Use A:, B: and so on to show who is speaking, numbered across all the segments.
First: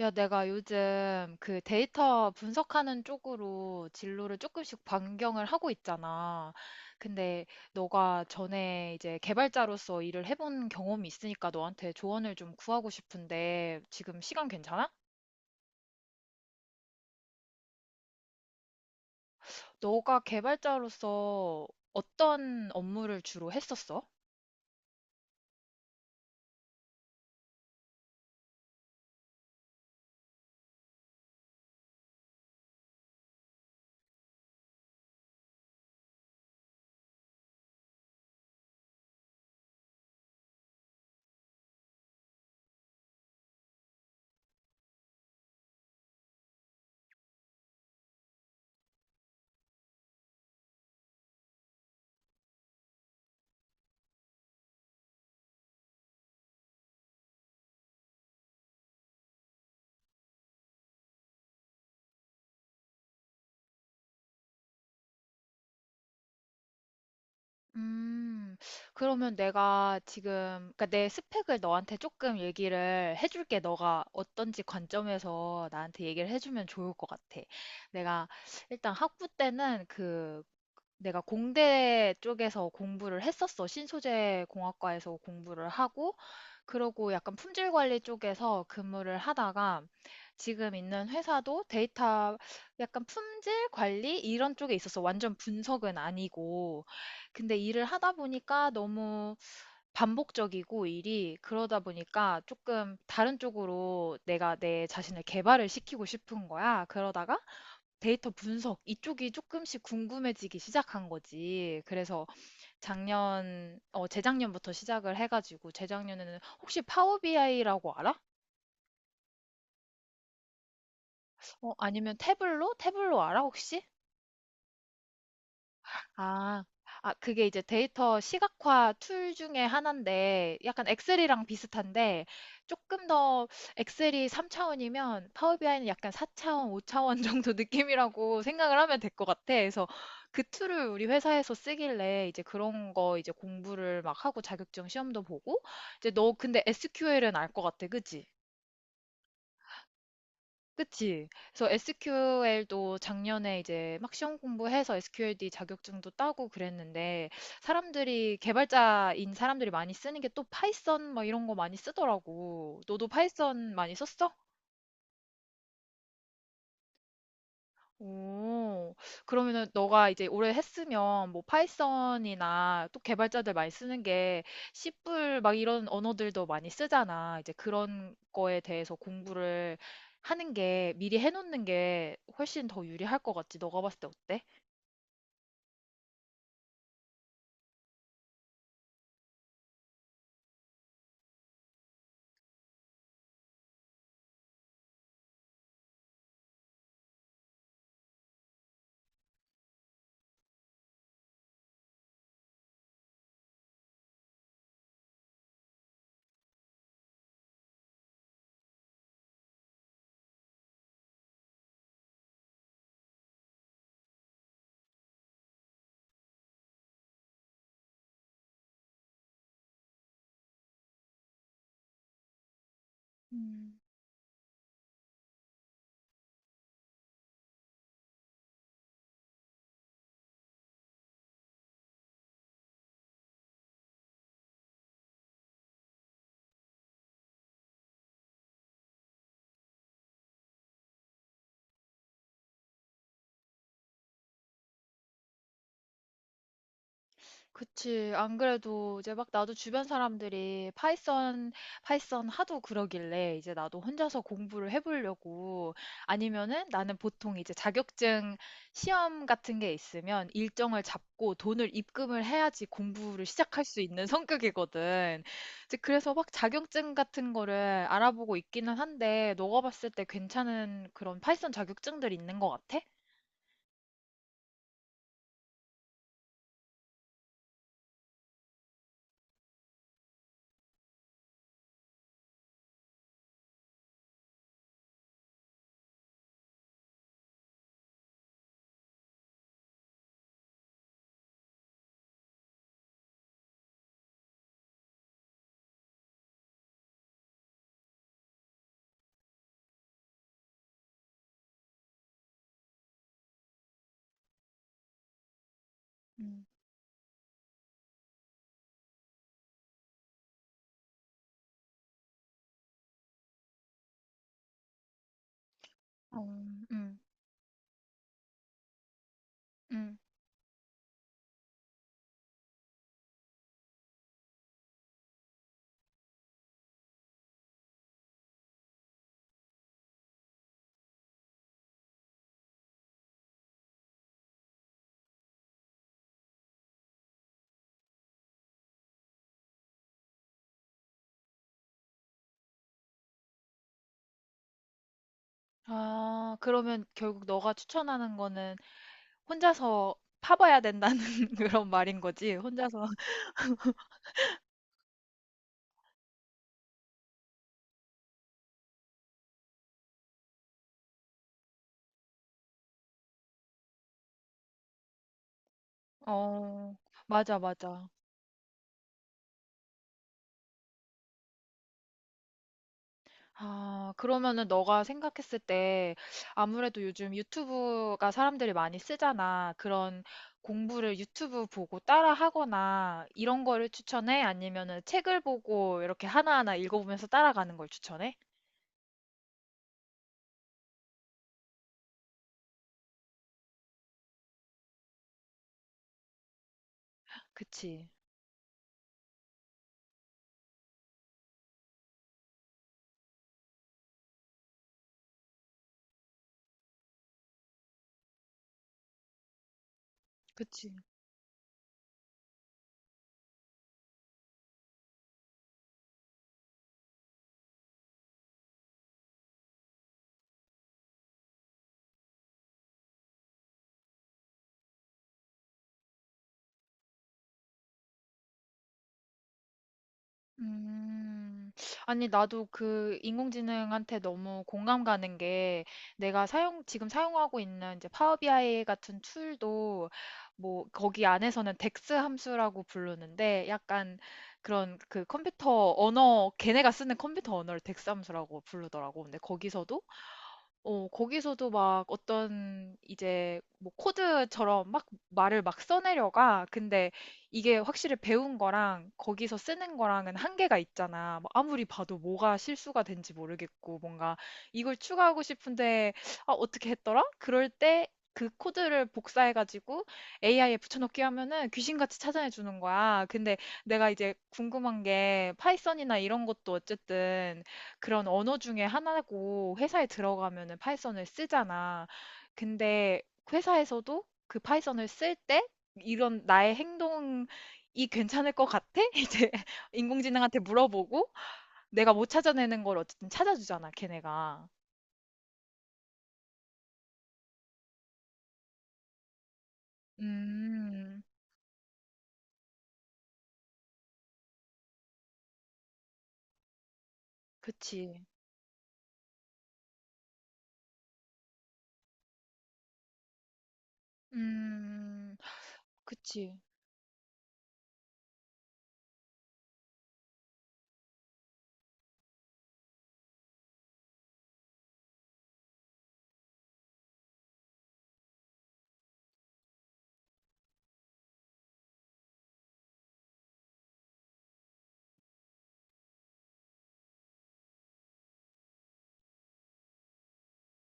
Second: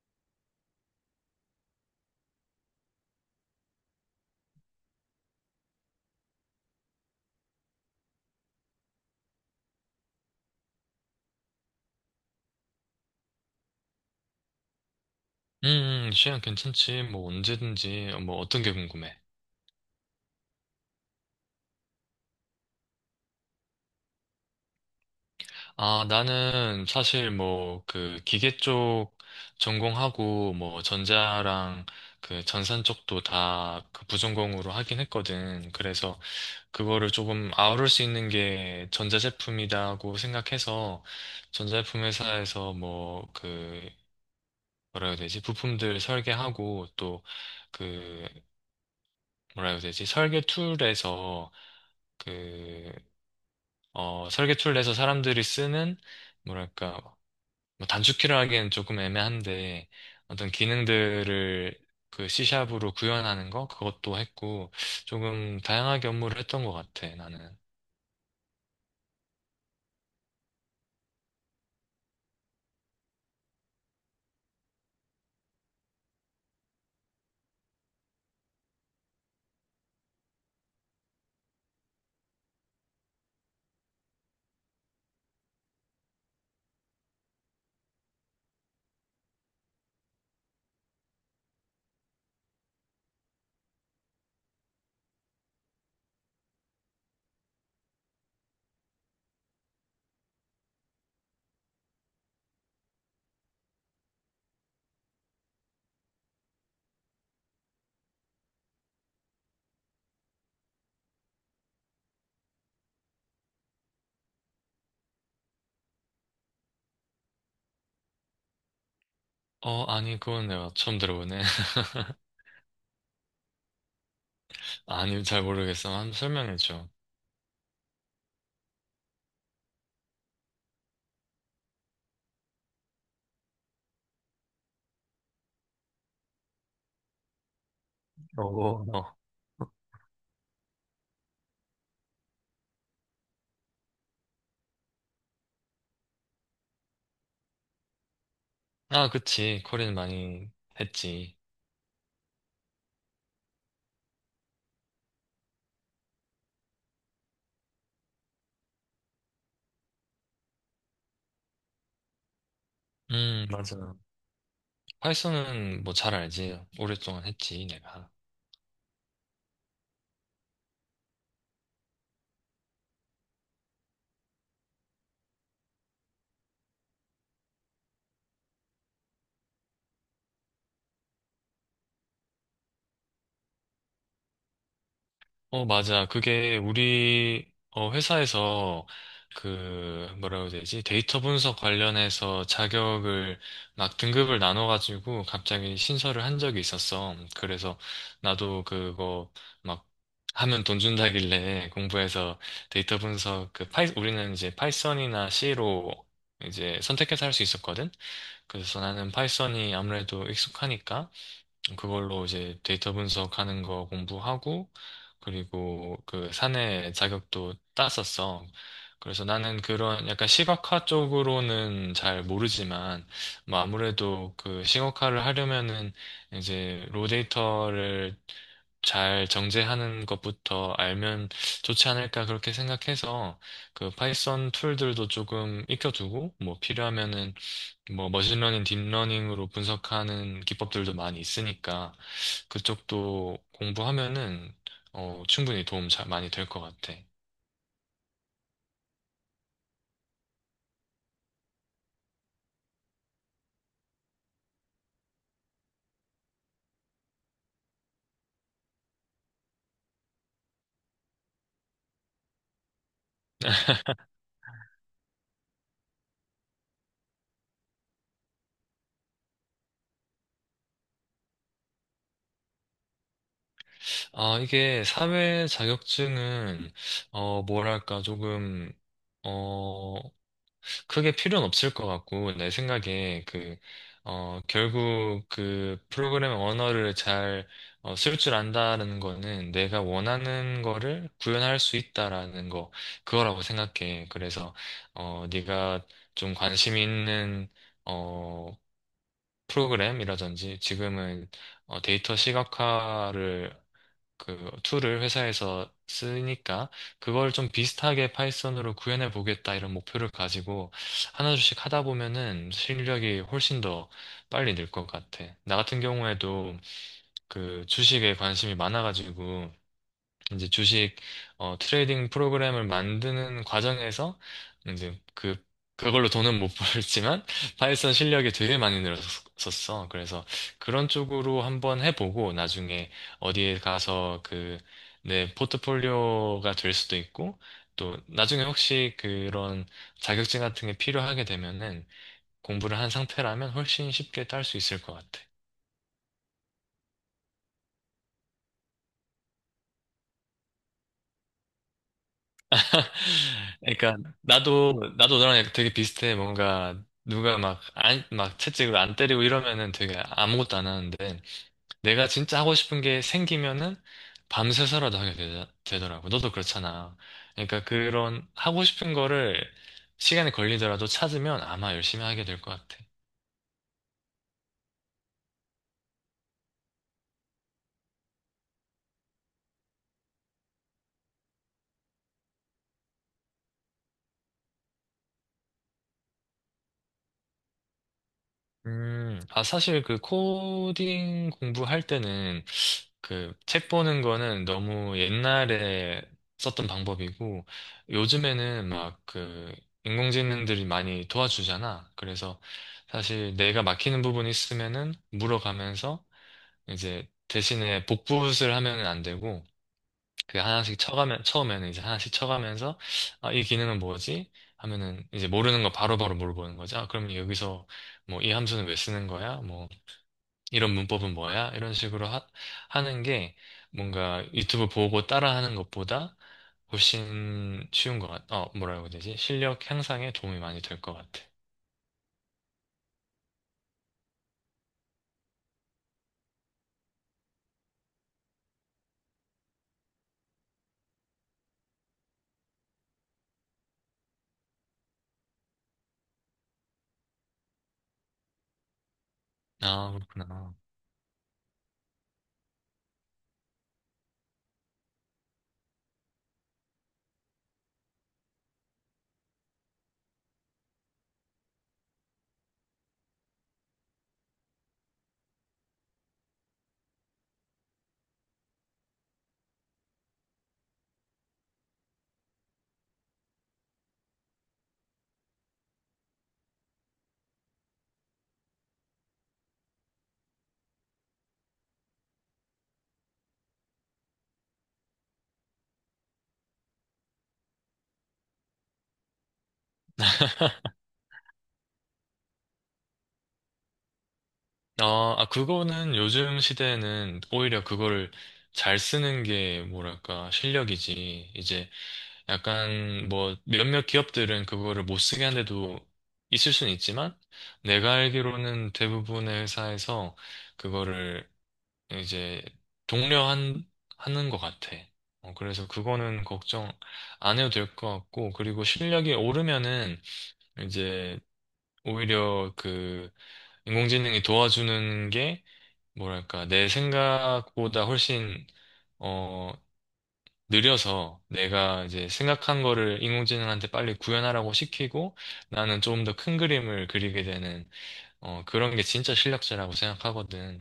A: 야, 내가 요즘 그 데이터 분석하는 쪽으로 진로를 조금씩 변경을 하고 있잖아. 근데 너가 전에 이제 개발자로서 일을 해본 경험이 있으니까 너한테 조언을 좀 구하고 싶은데 지금 시간 괜찮아?
B: 시간 괜찮지. 뭐, 언제든지. 뭐, 어떤 게 궁금해?
A: 너가 개발자로서 어떤 업무를 주로 했었어?
B: 아, 나는 사실 뭐, 그, 기계 쪽 전공하고, 뭐, 전자랑 그 전산 쪽도 다 그 부전공으로 하긴 했거든. 그래서 그거를 조금 아우를 수 있는 게 전자제품이다고 생각해서, 전자제품 회사에서 뭐, 그, 뭐라 해야 되지? 부품들 설계하고, 또, 그, 뭐라 해야 되지? 설계 툴에서, 그 설계초를 내서 사람들이 쓰는, 뭐랄까, 뭐 단축키를 하기엔 조금 애매한데, 어떤 기능들을 그 C샵으로 구현하는 거? 그것도 했고, 조금 다양하게 업무를 했던 것 같아, 나는.
A: 음, 그러면 내가 지금, 그러니까 내 스펙을 너한테 조금 얘기를 해줄게. 너가 어떤지 관점에서 나한테 얘기를 해주면 좋을 것 같아. 내가 일단 학부 때는 그 내가 공대 쪽에서 공부를 했었어. 신소재 공학과에서 공부를 하고, 그러고 약간 품질 관리 쪽에서 근무를 하다가 지금 있는 회사도 데이터, 약간 품질 관리 이런 쪽에 있어서 완전 분석은 아니고, 근데 일을 하다 보니까 너무 반복적이고 일이 그러다 보니까 조금 다른 쪽으로 내가 내 자신을 개발을 시키고 싶은 거야. 그러다가 데이터 분석 이쪽이 조금씩 궁금해지기 시작한 거지. 그래서 작년 어 재작년부터 시작을 해 가지고 재작년에는 "혹시 파워 BI라고 알아?"
B: 어, 아니, 그건 내가 처음 들어보네.
A: 아니면 "태블로? 태블로 알아 혹시?"
B: 아니, 잘 모르겠어. 한번
A: 아,
B: 설명해줘.
A: 아, 그게 이제 데이터 시각화 툴 중에 하나인데, 약간 엑셀이랑 비슷한데, 조금 더 엑셀이 3차원이면 파워비아이는 약간 4차원, 5차원 정도 느낌이라고
B: 어,
A: 생각을 하면 될
B: 어.
A: 것 같아. 그래서 그 툴을 우리 회사에서 쓰길래 이제 그런 거 이제 공부를 막 하고 자격증 시험도 보고, 이제 너 근데 SQL은 알 것 같아, 그지?
B: 아, 그치. 코린 많이
A: 그치.
B: 했지.
A: 그래서 SQL도 작년에 이제 막 시험 공부해서 SQLD 자격증도 따고 그랬는데 사람들이 개발자인 사람들이 많이 쓰는 게 또 파이썬 막 이런 거 많이 쓰더라고. 너도 파이썬
B: 맞아.
A: 많이 썼어?
B: 파이썬은 뭐 잘 알지. 오랫동안 했지, 내가.
A: 오, 그러면은 너가 이제 올해 했으면 뭐 파이썬이나 또 개발자들 많이 쓰는 게 C++ 막 이런 언어들도 많이 쓰잖아. 이제 그런 거에 대해서 공부를 하는 게 미리 해놓는 게 훨씬 더 유리할 것 같지. 너가 봤을 때 어때?
B: 어, 맞아. 그게 우리 어, 회사에서 그 뭐라고 해야 되지? 데이터 분석 관련해서 자격을 막 등급을 나눠가지고 갑자기 신설을 한 적이 있었어. 그래서 나도 그거 막 하면 돈 준다길래 공부해서 데이터 분석 그 파이 우리는 이제 파이썬이나 C로 이제 선택해서 할 수 있었거든. 그래서 나는 파이썬이 아무래도 익숙하니까 그걸로 이제 데이터 분석하는 거 공부하고, 그리고 그 사내 자격도 땄었어. 그래서 나는 그런 약간 시각화 쪽으로는 잘 모르지만, 뭐
A: 음.
B: 아무래도 그 시각화를 하려면은 이제 로 데이터를 잘 정제하는 것부터 알면 좋지 않을까 그렇게 생각해서 그 파이썬 툴들도 조금 익혀두고 뭐 필요하면은 뭐 머신러닝, 딥러닝으로 분석하는 기법들도 많이 있으니까 그쪽도 공부하면은 충분히 도움 잘 많이 될 것 같아.
A: 그치. 안 그래도 이제 막 나도 주변 사람들이 파이썬, 파이썬 하도 그러길래 이제 나도 혼자서 공부를 해보려고. 아니면은 나는 보통 이제 자격증 시험 같은 게 있으면 일정을 잡고 돈을 입금을 해야지 공부를 시작할 수 있는 성격이거든. 이제 그래서 막 자격증 같은 거를 알아보고 있기는 한데 너가 봤을 때 괜찮은 그런 파이썬 자격증들 있는 것 같아?
B: 아, 이게 사회 자격증은 뭐랄까 조금 어, 크게 필요는 없을 것 같고, 내 생각에 그, 결국 그 프로그램 언어를 잘, 쓸 줄 안다는 거는 내가 원하는 거를 구현할 수 있다라는 거, 그거라고 생각해. 그래서, 어, 네가 좀 관심 있는, 어, 프로그램이라든지 지금은 데이터 시각화를 그 툴을 회사에서
A: 음.
B: 쓰니까 그걸 좀 비슷하게 파이썬으로 구현해 보겠다 이런 목표를 가지고 하나씩 하다 보면은 실력이 훨씬 더 빨리 늘 것 같아. 나 같은 경우에도
A: 어, 음,
B: 그 주식에 관심이 많아가지고
A: 음.
B: 이제 주식 트레이딩 프로그램을 만드는 과정에서 이제 그 그걸로 돈은 못 벌지만 파이썬 실력이 되게 많이 늘었었어. 그래서 그런 쪽으로 한번 해보고 나중에 어디에 가서 그 내 포트폴리오가 될 수도 있고 또 나중에 혹시 그런 자격증 같은 게 필요하게 되면은 공부를 한 상태라면 훨씬 쉽게 딸 수 있을 것 같아.
A: 아, 그러면 결국 너가 추천하는 거는 혼자서 파봐야 된다는 그런 말인 거지? 혼자서.
B: 그러니까 나도 너랑 되게 비슷해. 뭔가 누가 막 안, 막 채찍을 안 때리고 이러면은 되게 아무것도 안 하는데 내가 진짜 하고 싶은 게 생기면은 밤새서라도 되더라고. 너도
A: 어,
B: 그렇잖아.
A: 맞아,
B: 그러니까
A: 맞아.
B: 그런 하고 싶은 거를 시간이 걸리더라도 찾으면 아마 열심히 하게 될 것 같아.
A: 아, 그러면은 너가 생각했을 때 아무래도 요즘 유튜브가 사람들이 많이 쓰잖아. 그런 공부를 유튜브 보고 따라 하거나 이런 거를 추천해? 아니면은 책을 보고 이렇게 하나하나 읽어보면서 따라가는 걸 추천해?
B: 아, 사실 그 코딩 공부할 때는 그 책 보는 거는 너무 옛날에 썼던 방법이고
A: 그치,
B: 요즘에는 막 그 인공지능들이 많이 도와주잖아. 그래서 사실 내가 막히는 부분이 있으면은 물어가면서 이제 대신에 복붙을 하면은 안 되고 그
A: 그치.
B: 하나씩 쳐가면 처음에는 이제 하나씩 쳐가면서 아, 이 기능은 뭐지? 하면은 이제 모르는 거 바로바로 물어보는 거죠. 아, 그럼 여기서 뭐 이 함수는 왜 쓰는 거야? 뭐 이런 문법은 뭐야? 이런 식으로 하는 게 뭔가 유튜브 보고 따라하는 것보다 훨씬 어, 뭐라고 해야 되지? 실력 향상에 도움이 많이 될 것 같아.
A: 음. 아니, 나도 그 인공지능한테 너무 공감 가는 게 내가 사용, 지금 사용하고 있는 이제 파워비아이 같은 툴도 뭐 거기 안에서는 덱스 함수라고 부르는데 약간 그런 그 컴퓨터 언어, 걔네가 쓰는 컴퓨터 언어를 덱스 함수라고 부르더라고. 근데 거기서도,
B: 아, 그렇구나.
A: 거기서도 막 어떤 이제 뭐 코드처럼 막 말을 막 써내려가. 근데 이게 확실히 배운 거랑 거기서 쓰는 거랑은 한계가 있잖아. 뭐 아무리 봐도 뭐가 실수가 된지 모르겠고, 뭔가 이걸 추가하고 싶은데, 아, 어떻게 했더라? 그럴 때 그 코드를 복사해가지고 AI에 붙여넣기 하면은 귀신같이 찾아내 주는 거야. 근데 내가 이제 궁금한 게 파이썬이나 이런 것도 어쨌든 그런 언어 중에 하나고 회사에 들어가면은 파이썬을 쓰잖아. 근데 회사에서도 그 파이썬을 쓸때 이런 나의 행동이 괜찮을 것 같아? 이제 인공지능한테 물어보고 내가 못 찾아내는 걸 어쨌든 찾아주잖아, 걔네가.
B: 어, 아, 그거는 요즘 시대에는 오히려 그거를 잘 쓰는 게 뭐랄까,
A: 음,
B: 실력이지. 이제 약간 뭐 몇몇 기업들은 그거를 못 쓰게 한 데도 있을 수는 있지만 내가
A: 그치.
B: 알기로는 대부분의 회사에서 그거를 이제 독려한 하는 것 같아.
A: 음,
B: 그래서 그거는
A: 그치.
B: 걱정 안 해도 될 것 같고 그리고 실력이 오르면은 이제 오히려 그 인공지능이 도와주는 게 뭐랄까 내 생각보다 훨씬 어, 느려서 내가 이제 생각한 거를 인공지능한테 빨리 구현하라고 시키고 나는 조금 더 큰 그림을 그리게 되는 그런 게 진짜 실력자라고 생각하거든.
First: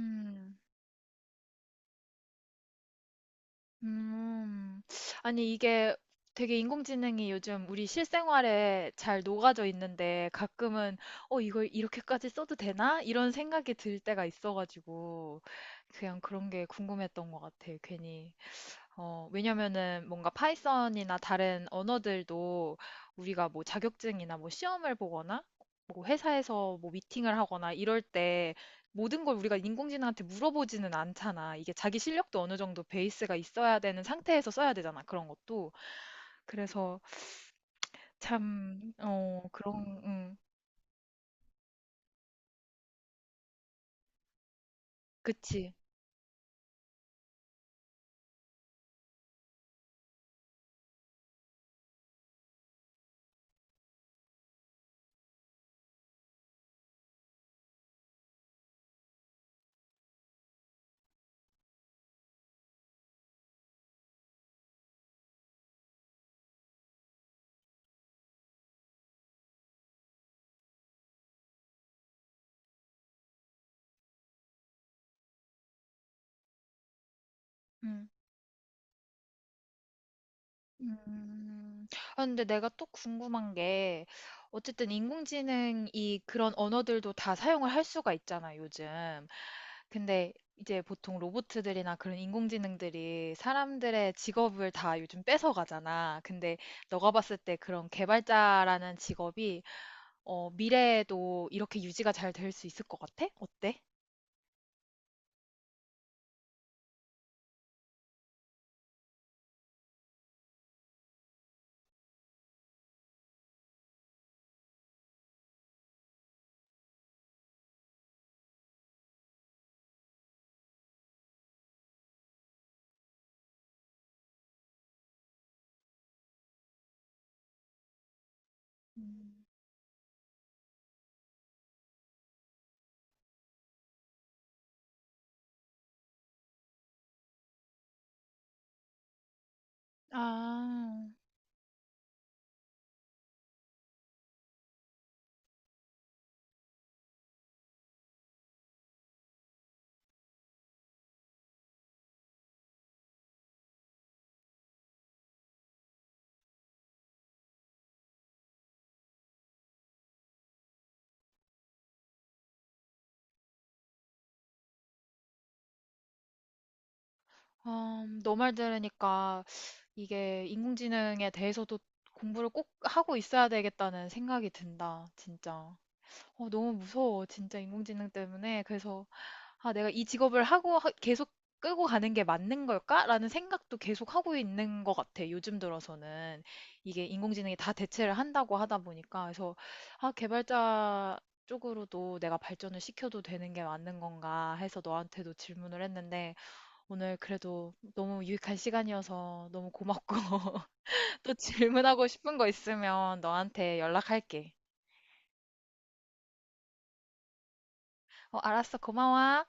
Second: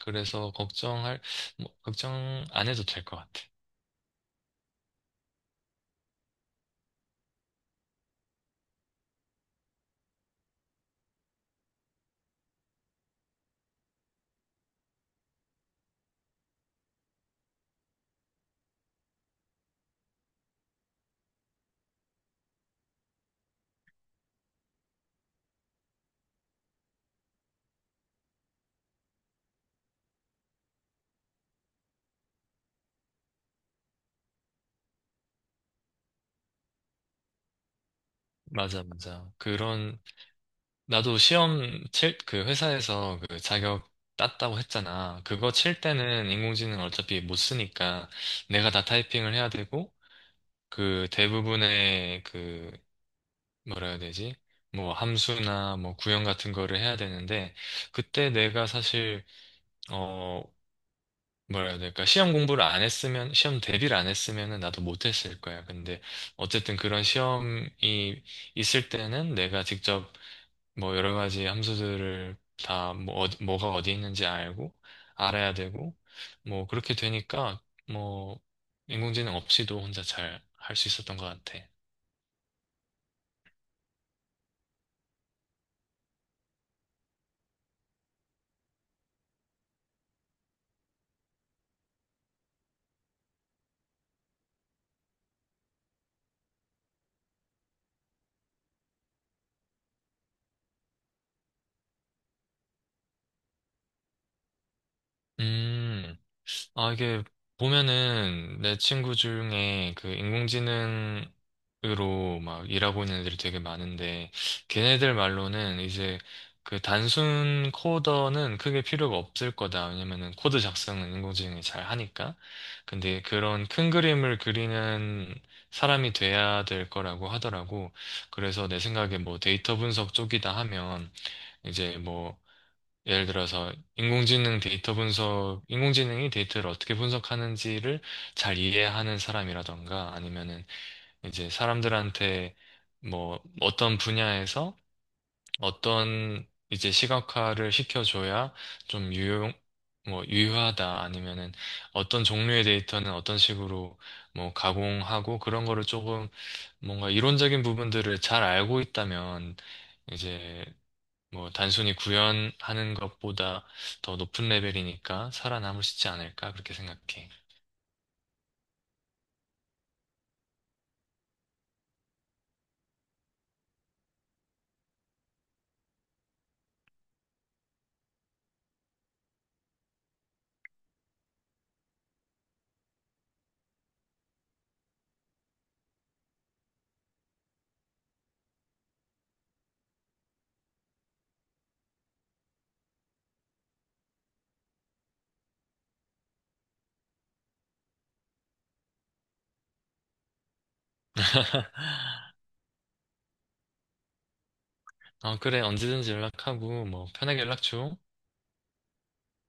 B: 그래서 걱정할 뭐, 걱정 안 해도 될 것 같아.
A: 음. 아니, 이게 되게 인공지능이 요즘 우리 실생활에 잘 녹아져 있는데 가끔은, 어, 이걸 이렇게까지 써도 되나? 이런 생각이 들 때가 있어가지고, 그냥 그런 게 궁금했던 것 같아, 괜히. 어, 왜냐면은 뭔가 파이썬이나 다른 언어들도 우리가 뭐 자격증이나 뭐 시험을 보거나 뭐 회사에서 뭐 미팅을 하거나 이럴 때 모든 걸 우리가 인공지능한테 물어보지는 않잖아. 이게 자기 실력도 어느 정도 베이스가 있어야 되는 상태에서 써야 되잖아. 그런 것도. 그래서
B: 맞아,
A: 참,
B: 맞아.
A: 그런,
B: 그런
A: 음,
B: 나도 시험 칠 그 회사에서 그 자격 땄다고 했잖아. 그거
A: 그치.
B: 칠 때는 인공지능 어차피 못 쓰니까 내가 다 타이핑을 해야 되고 그 대부분의 그 뭐라 해야 되지? 뭐 함수나 뭐 구형 같은 거를 해야 되는데 그때 내가 사실 어 뭐라 해야 될까? 시험 대비를 안 했으면은 나도 못 했을 거야. 근데 어쨌든 그런 시험이 있을 때는 내가 직접 뭐 여러 가지 함수들을 다 뭐 뭐가 어디 있는지 알고 알아야 되고 뭐 그렇게 되니까
A: 음.
B: 뭐 인공지능 없이도 혼자 잘 할 수 있었던 것 같아.
A: 음. 아, 근데 내가 또 궁금한 게, 어쨌든 인공지능이 그런 언어들도 다 사용을 할 수가 있잖아, 요즘. 근데 이제 보통 로봇들이나 그런 인공지능들이 사람들의 직업을 다 요즘 뺏어가잖아. 근데 너가 봤을 때 그런 개발자라는 직업이 어, 미래에도 이렇게 유지가 잘 될 수 있을 것 같아? 어때?
B: 음. 아, 이게 보면은 내 친구 중에 그 인공지능으로 막 일하고 있는 애들이 되게 많은데, 걔네들 말로는 이제 그 단순 코더는 크게 필요가 없을 거다. 왜냐면은 코드 작성은 인공지능이 잘 하니까. 근데 그런 큰 그림을 그리는 사람이 돼야 될 거라고 하더라고. 그래서 내 생각에 뭐
A: 음.
B: 데이터 분석 쪽이다 하면 이제 뭐 예를 들어서 인공지능이 데이터를 어떻게 분석하는지를 잘 이해하는 사람이라던가 아니면은
A: 아,
B: 이제 사람들한테 뭐 어떤 분야에서 어떤 이제 시각화를 시켜줘야 좀 유용, 뭐 유효하다 아니면은 어떤 종류의 데이터는 어떤 식으로 뭐 가공하고 그런 거를 조금 뭔가 이론적인 부분들을 잘 알고 있다면 이제 뭐 단순히 구현하는 것보다 더 높은 레벨이니까 살아남을 수 있지 않을까 그렇게 생각해.
A: 너말 들으니까 이게 인공지능에 대해서도 공부를 꼭 하고 있어야 되겠다는 생각이 든다, 진짜. 어, 너무 무서워, 진짜 인공지능 때문에. 그래서, 아, 내가 이 직업을 하고 계속 끌고 가는 게 맞는 걸까? 라는 생각도 계속 하고 있는 것 같아, 요즘 들어서는. 이게 인공지능이 다 대체를 한다고 하다 보니까. 그래서, 아, 개발자 쪽으로도 내가 발전을 시켜도 되는 게 맞는 건가 해서 너한테도 질문을 했는데, 오늘 그래도 너무 유익한 시간이어서 너무 고맙고. 또 질문하고 싶은 거 있으면 너한테 연락할게.
B: 어, 그래 언제든지 연락하고 뭐 편하게 연락 줘.
A: 어, 알았어. 고마워.